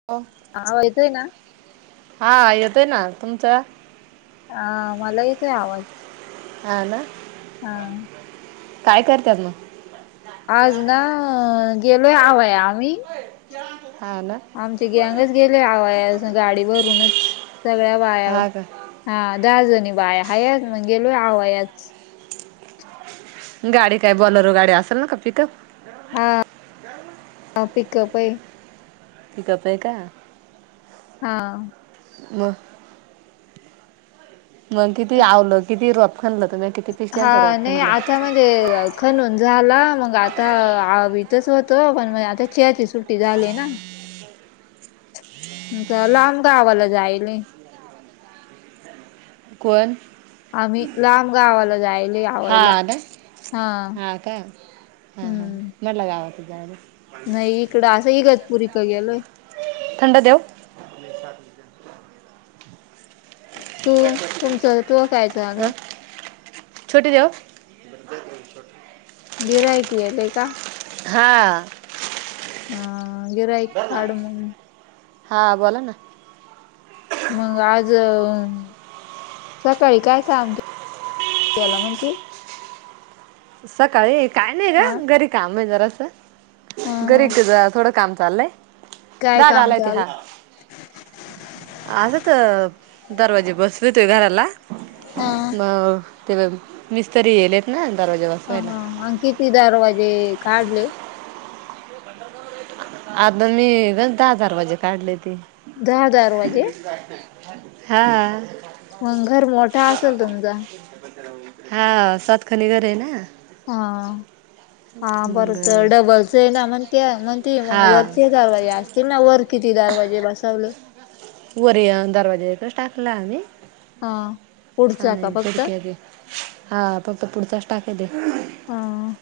[unintelligible] आवाज येतोय ना. हा येतय ना तुमचं. अ मला येतोय आवाज. हा ना हा काय करतत मग. आज ना गेलोय आवया आम्ही. हा ना. आमचे गँगच गेली आणाया गाडी भरूनच सगळ्या बाया हा का हा दहा जणी बाया हा याच मग गेलो आवा याच. गाडी काय बॉलर गाडी असेल ना का पिकअप? हा हा पिकअपई. पिकअप आहे का. हा. [inaudible] मग किती आवलं, किती रोप खनल तुमी. हा नही आता म्ह ते खणून झाला मग आता आवितच होतो, पण मग आता चहाची सुट टी झाली ना. त लांब गावाला जाईलये. कोण? आमी लांब गावाला जायलेय आवायला हा. हां का. हं हं म्हटल गावाला जायलये नही इकडं असं इगतपुुरी क गेलोय. थंड देवु? [unintelligible] तू तुमच तूहं काय चाल छोटे देऊ? गिऱ्हाईक येलय का? हां! अं गिऱ्हाईक काड मंग. हां बोला ना. मंग आज सकाळी काय काम केल म्हणती? सकाळी, काय नही ह ग घरी काम आहे जरास. ह ह घरी ते जरा थोडं काम चाललय, काय दादा काम आलाय ते चालू हां. आज तं दरवाजे बसविते घराला. ह म ते मिस्तरी येयलेत ना दरवाजा ह हा अं किती दरवाजे काढले? [inaudible] आता मी गन दहा दरवाजे काढलेती. दहा दरवाजे हां! मंग घर मोठ असेल तुमच? [inaudible] हा सात खणी घर आहे ना. हा हा आ मग बरं तर डबलच हे ना मण त्यां, म्हण ती हा मंग वरचे दरवाजे असतील ना, वर किती दरवाजे बसवले? वरी अन दरवाजा एकच टाकला आम्ही, हा पुढचा का आणि फक्त खिडक्या तें. हा फक्त पुढचाच टाकेद दे. हा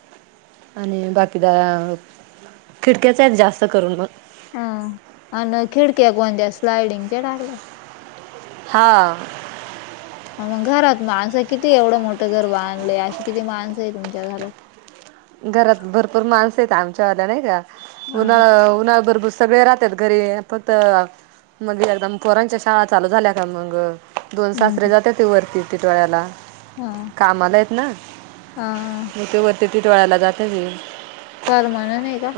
आणि बाकीदा खिडक्याच आहेत जास्त करून म. ह अन खीडक्या कोणत्या स्लाईडींगच्या टाकल्या? हां! ह मंग घरात माणसं कितीय, एवढं मोठं घर बांधलंय अशी किती माणसं हे तुमच्या घरात? घरात भरपूर माणस हेत आमच्या वाल्या नाही का, हा उन्हाळा उन्हाळ भर बसु सगळे राहत्यांत घरी फक्त मग एकदम पोरांच्या शाळा चालू झाल्या का मंग दोन सासरे हम्म जात्यांती वरती टिटवळ्याला, हा कामाला हेत ना. हा! मग ते वरती टिटवाळ्याला जात्यांत ये. परमाननय का?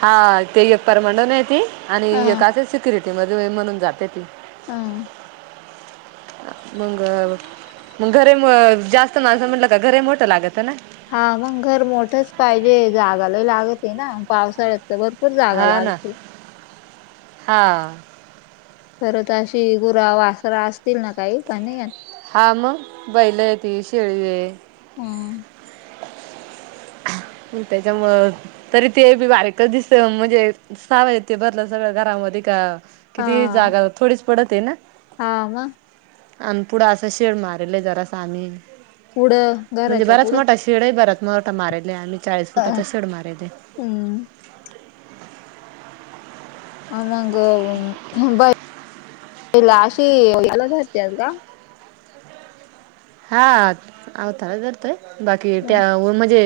हा ते एक परमांनन आहे ती आणि हा एक असच शी सिक्युरिटीमध्ये ये म्हणून जात तें. हं! मंग मंग घर ए म जास्त माणसं म्हनलं का घर ए मोठ लागत ना. हा मग घर मोठंच पाहिजे जागा लई लागती ना पावसाळ्यात. भरपूर जागा लागते. हां खरं तर अशी गुरा वासरा असतील ना काही प नाही. हा मग बैल आहेत शेळी आहे. हा त्याच्यामुळे तरी ते बी बारीकच दिस म्हणजे सावेत ते भरलं सगळ घरामध्ये का किती जागा थोडीच पडत आहे ना. हवा आणि पुढं अस शेड मारलय जरास आम्ही पुढं म्हणजे घराच्या बराच पुढं मोठा शे शेड बराच मोठा मारल आहे आम्ही चाळीस फुटाचा शेड मारले आहे. हम हनांग आशीे एलारते अल का? हा आवता तर तोय बाकी त्या म्हणजे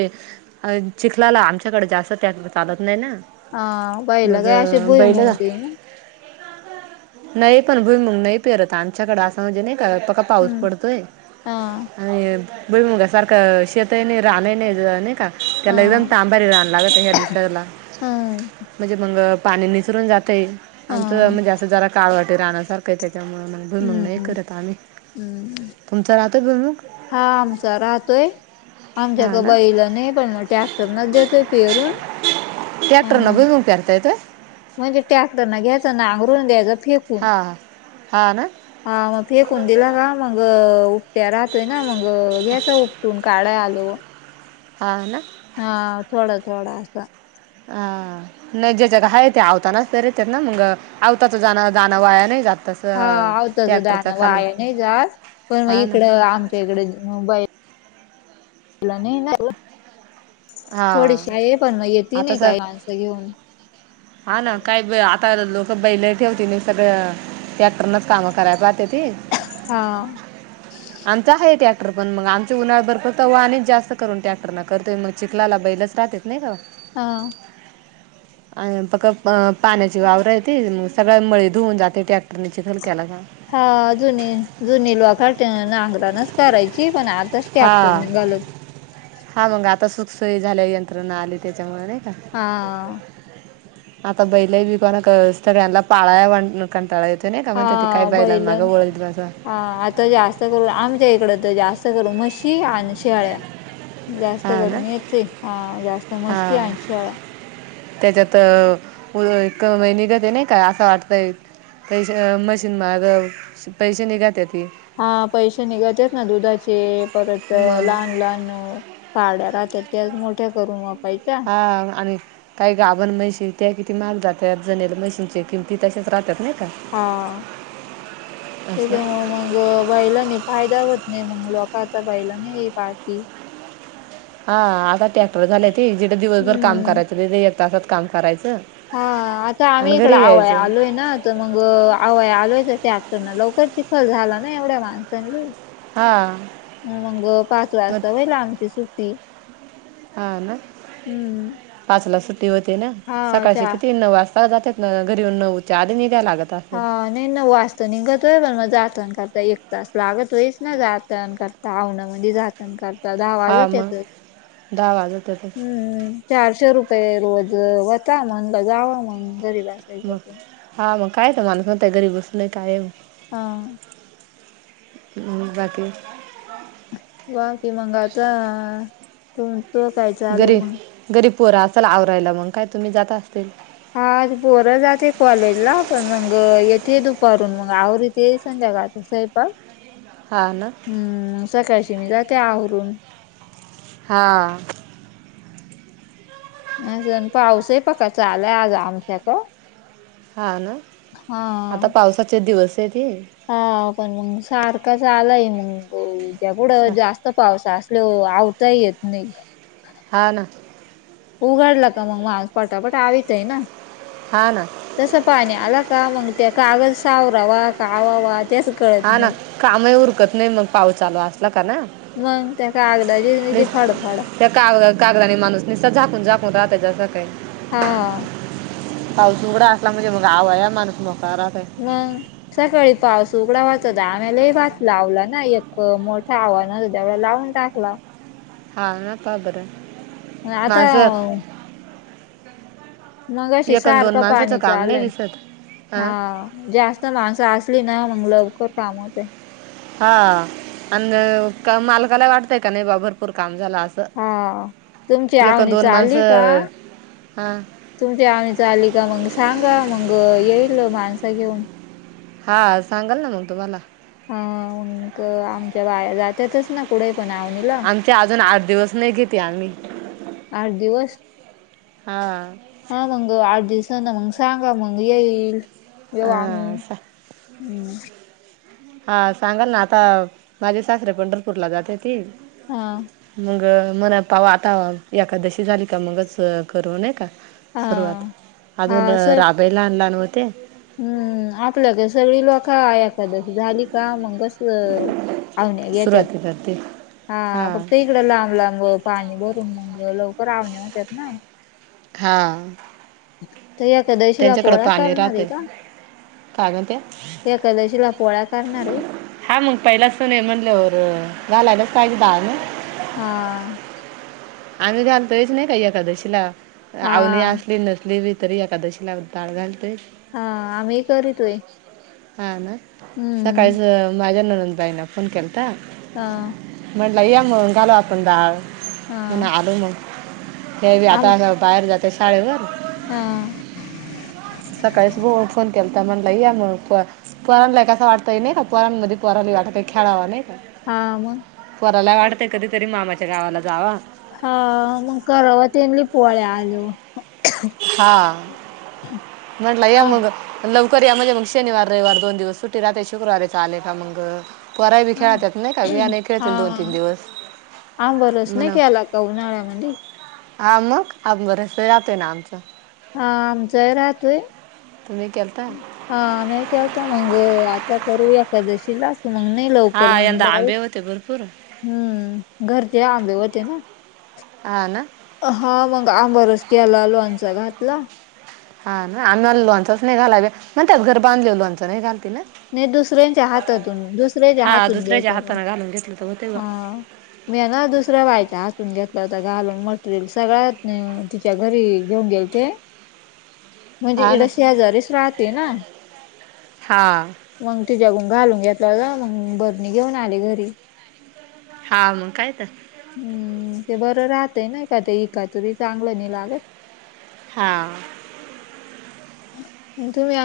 चिखलाला आमच्याकडे जास्त त्यात चालत नाही ना. हा बाईला मग काय अशी बुई बैल मग भ मग नाही पण भुई मग नाही पेरत आमच्याकडे असं म्हणजे नाही का फक्का पाऊस हम्म पडतोय. हा आणि बरी मुगा सारखं शता नाही राहन नाही का? हा त्याला एकदम तांबारी राहान लागत ह्या दिसाला हम्म म्हणजे मग पाणी निसरून जात. ते हा आमचं म्हणजे असं जरा काळ वाटे राहसारखं आहे त्याच्यामुळ म्हण. गमग हम्म नाही हम्म करत आम्ही हम्म तुमचं राहतो घुमग. हा आमचा राहतोय. आमच्याक हां ना बाईलं नाही पण मग टॅक्टर नच देतोय पेरून आणि मग कारतायेत. म्हणजे टॅक्टर न घ्यायं ना आंगरून द्यायं फेक. हां हां हां ना. हा मग फेकून दिला का मग त्या राहतोय ना मग घ्याचा उठटून काढ्या आले व ह ना हा थोडा थोडा असं. ह नाही जे जगा आहे ते आवतानाच तरर येतेत ना मग आवताच जाण जाणं वाया नाही जातच. हा आवताच दण वाया नाही जाात पण मग हां ना इकडं आम कडेबाईलला नाही ना. थोडीशी हां आहे पण मग येेत आता नाही सर काय माणसं घेऊन. हा ना काही आता लोक बैल ठेवती नाही सगळं. त्याटरनच कामं करायला पाहते ती हा आमचा आहे टॅक्टर पण मग आमचे उन्हाळ भरपर तव अक जास्त करून टॅक्टर करतोय मग. चिखलाला बैलच राहतेत नाही ग. हा [inaudible] अ पक् पाण्याची वावर येते मग सगळ्या मळी धुऊन जाते ट्रॅक्टर खलक्याला जा हा जुनी जुनी लवाख नांगरानच करायची पण आता हा हा मग आता सुखसोयी झाल्या यंत्रणा आली त्याच्यामुळे नाही का? हा आता बैलाही बिका ना सगळ्यांना पाळा. येतो नाही का म्हणत त काय हा बाहिला मागं बैलाने वळलसं. हा आता जास्त करून आमच्या इकड तर जास्त करून म्हशी आणि शियाळ्या जास्त हा ना करून याच आहे हा जास्त मस्ती हा आण शाळा त्याच्यात एक महिनगत नाही काय असं वाटतंय पैसे मशीन मग पैसे निघात ती हा पैसे निघतेत ना दुधाचे परत मग लहान लहान पाड्यालाह त्या त्यास मोठ्या करून वापायच्या हा आणि काही गाभण म्हशी त्या किती मल जातात जनेल म्हशींचे किमती तशच राहतात ना हा असं त्याच्यामु मग मग बैलानी फायदा होत नाही मग लोक आता बैलानी पाळती हा आता ट्रॅक्टर झाले ते जिढं दिवसभर काम हम्म. करायचं तिथे एक तासात काम करायचं हा आता आणि आम्ही इकडे घरी आव यायचं आलोय ना तर मग आवय आलवायच त्या आटरना लवकर चिखल झाला ना एवढ्या माणस सं हा मग पाच मग वाजता होईल आमची सुट्टी हा ना हम्म पाचला सुट्टी होते ना हा सकाळशी अच्छा. किती नऊ वाजता जाते घरी नऊच्या आधी नि द्या लागत असं हा नाही ना वाजता निघत होय पण मग जाताण करता एक तास लागत होईच ना जाताण करता आवन म जात करता दहा वाज हा मग त्याचच दहा वाजत होते हम्मम् चारशे रुपये रोज होता म्हण जावा मग घरी बसायचं मग तर. हा मग कायच माणूस नत गरीब असून काय हा बाकी बा कि मंगाता त तू काय आलंय मग घरीब पोरा असाल आवरायला मग काय तुम्ही जाता असतील हा बोरं जाते कॉलेजला पण मग येते दुपारून मग आवरेते संध्याकाळ तहेब का हा ना हम्म सकाळशी मी जा ते आहरून हां नाहीण पाऊस आहे प का चालाय आज आमच्याचा हा ना आता पावसाचे दिवस आहे ते हा पण मग सारखा चालाय मग उद्या पुुढं जास्त पावसा असल आवताही येत नाही हा ना उघाडला का मग मा पटापट आ तय ना हा ना तस पाणी आला का मग त्या कागद सावरावा कावा वा त्यास हा ना कामही उरकत नाही मग पाऊ चालू असला का ना मग त्याका आगदाचीची निस फडफडा त्या काग कागदाने माणूस निससा झाकून झाकून राहत जसं काही हा पाऊस उघडा असला म्हणजे मग आवा या माणूस मका राात व सकाळी पाऊस उघडा वाच होता आम्हालाही भात लावला ना एक मोठं आव्हानतं तेवढं लाव टाकला हा ना पापर मग आता मग अशी एक अन दोन सारखं माणसाचं पाणी चा काम नाही आलंय दिसत हा हां जास्त माणसं असली ना मग लवकर काम होत हा आणि मालकाला वाटतय का नाही बा भरपूर काम झाला अस हाआ तुमची आवनी चा आली का माणसं हा तुमची आमडीच आली का मग सांगा मग येईल माणस घेऊन हा सांगल ना मग तुम्हाला? हा मग अ आमच्या बाया जातेयातच. आमच्या अजून आठ दिवस नाही घेते आम्ही आठ दिवस हा आ. हा मंग आठ दिवसांना मग सांगा मग येईल येऊ आम्ही हा सा हम्म. हा सांगाल ना आता माझे सासरे पंढरपूरला जाते ती. हा. मग अ म्हन पाऊ आता एकादशी झाली का मगच करु नाही का? हा सुरुवात अजून हा अ सर राबई लहान लहान होत्या. हम्म आपल्याकडे सगळी लोका एकादशी झाली का मग बसल. हाव न येत्यात सुरुवाती करते हा हां फक्त ईकड लांब लांब अ पाणी भरून मग अ लवकर आवणेया होत्या ना. हा. ते या एकादशीला पोळया पाणी करणार आहे राहते का? काय म्हणते एकादशीला पोळया करणार आहे. हा मग पहिला सन आहे म्हटल्यावर घालायलाच पाहिजे दाळ न. हा. आम्ही घालतोच नाही का एकादशीला हा आवनी असली नसली बी तरी एकादशीला दाळ घालतय. हा आ आम्ही करीतोय. हा ना. हम्म. काहीच माझ्या नानंद बाईना फोन केलता. हा. म्हटलं या मग घालू आपण डाळ म्हण हा आलो मग ते बी आम आता बाहेर जातेय शाळेवर हा. सकाळी बो ओठुन केलता म्हणल या मग फोन पोराांला कस वाटतय नाही का पोराांमध्ये पोरानले वाटत खेळावा नाही का? हा मग पोरायला वाटतंय कधीतरी मामाच्या गावाला जावा. हा मग कराव तेनले पोळ्या आल्यावर हाआ म्हटलं या आ मग लवकर या म्हणजे मग शनिवार रविवार दोन दिवस सुट्टी राहते शुक्रारारी च आले का मग पोरा बी हा खेळतत नाही का वियाने खेळतील दोन तीन हा दिवस आंबरस नाही होना. केला का उन्हाळ्या म्हदी हा मग आमरस राहातोना आमचा. हा आ आमचा राहतोय. तुम्ही केलता. हा आ मेई केलता मंग अ आता करूया एकादशीला मग नाही लवकर हा मग यंदा आंबे [unintelligible] होते भरपूर हम्म घरचे आंबे होते ना. हा ना. हा मग आमरस केला लोनचा घातला. हा ना आम्हीला लोणचाच नाही घालावे म्हग त्यात घर बांधले लोंचं नाही घालती ना. नाही दुसऱ्यांच्या हातातून दुसऱ्याच्या हा हातून दुसऱ्याच्या घ्यायचं मग हाताने घालून घेतलं तर होते बा हा. मी आहे ना दुसरं वाईट हातून घेतला होतं घालून मटेरियल सगळ्यात. त्या घरी घेऊन गेलते. हम् [inaudible] म्हणजे इकडं शेजारीच राहते ना. हा. मग तिच्याकून घालून घेतला ग मग भरणी घेऊन आली घरी. हा मग कायेत. हम्म ते बरं राहतय ना का ते एका तरी चांगलं नाही लागत. हां. तुम्ही.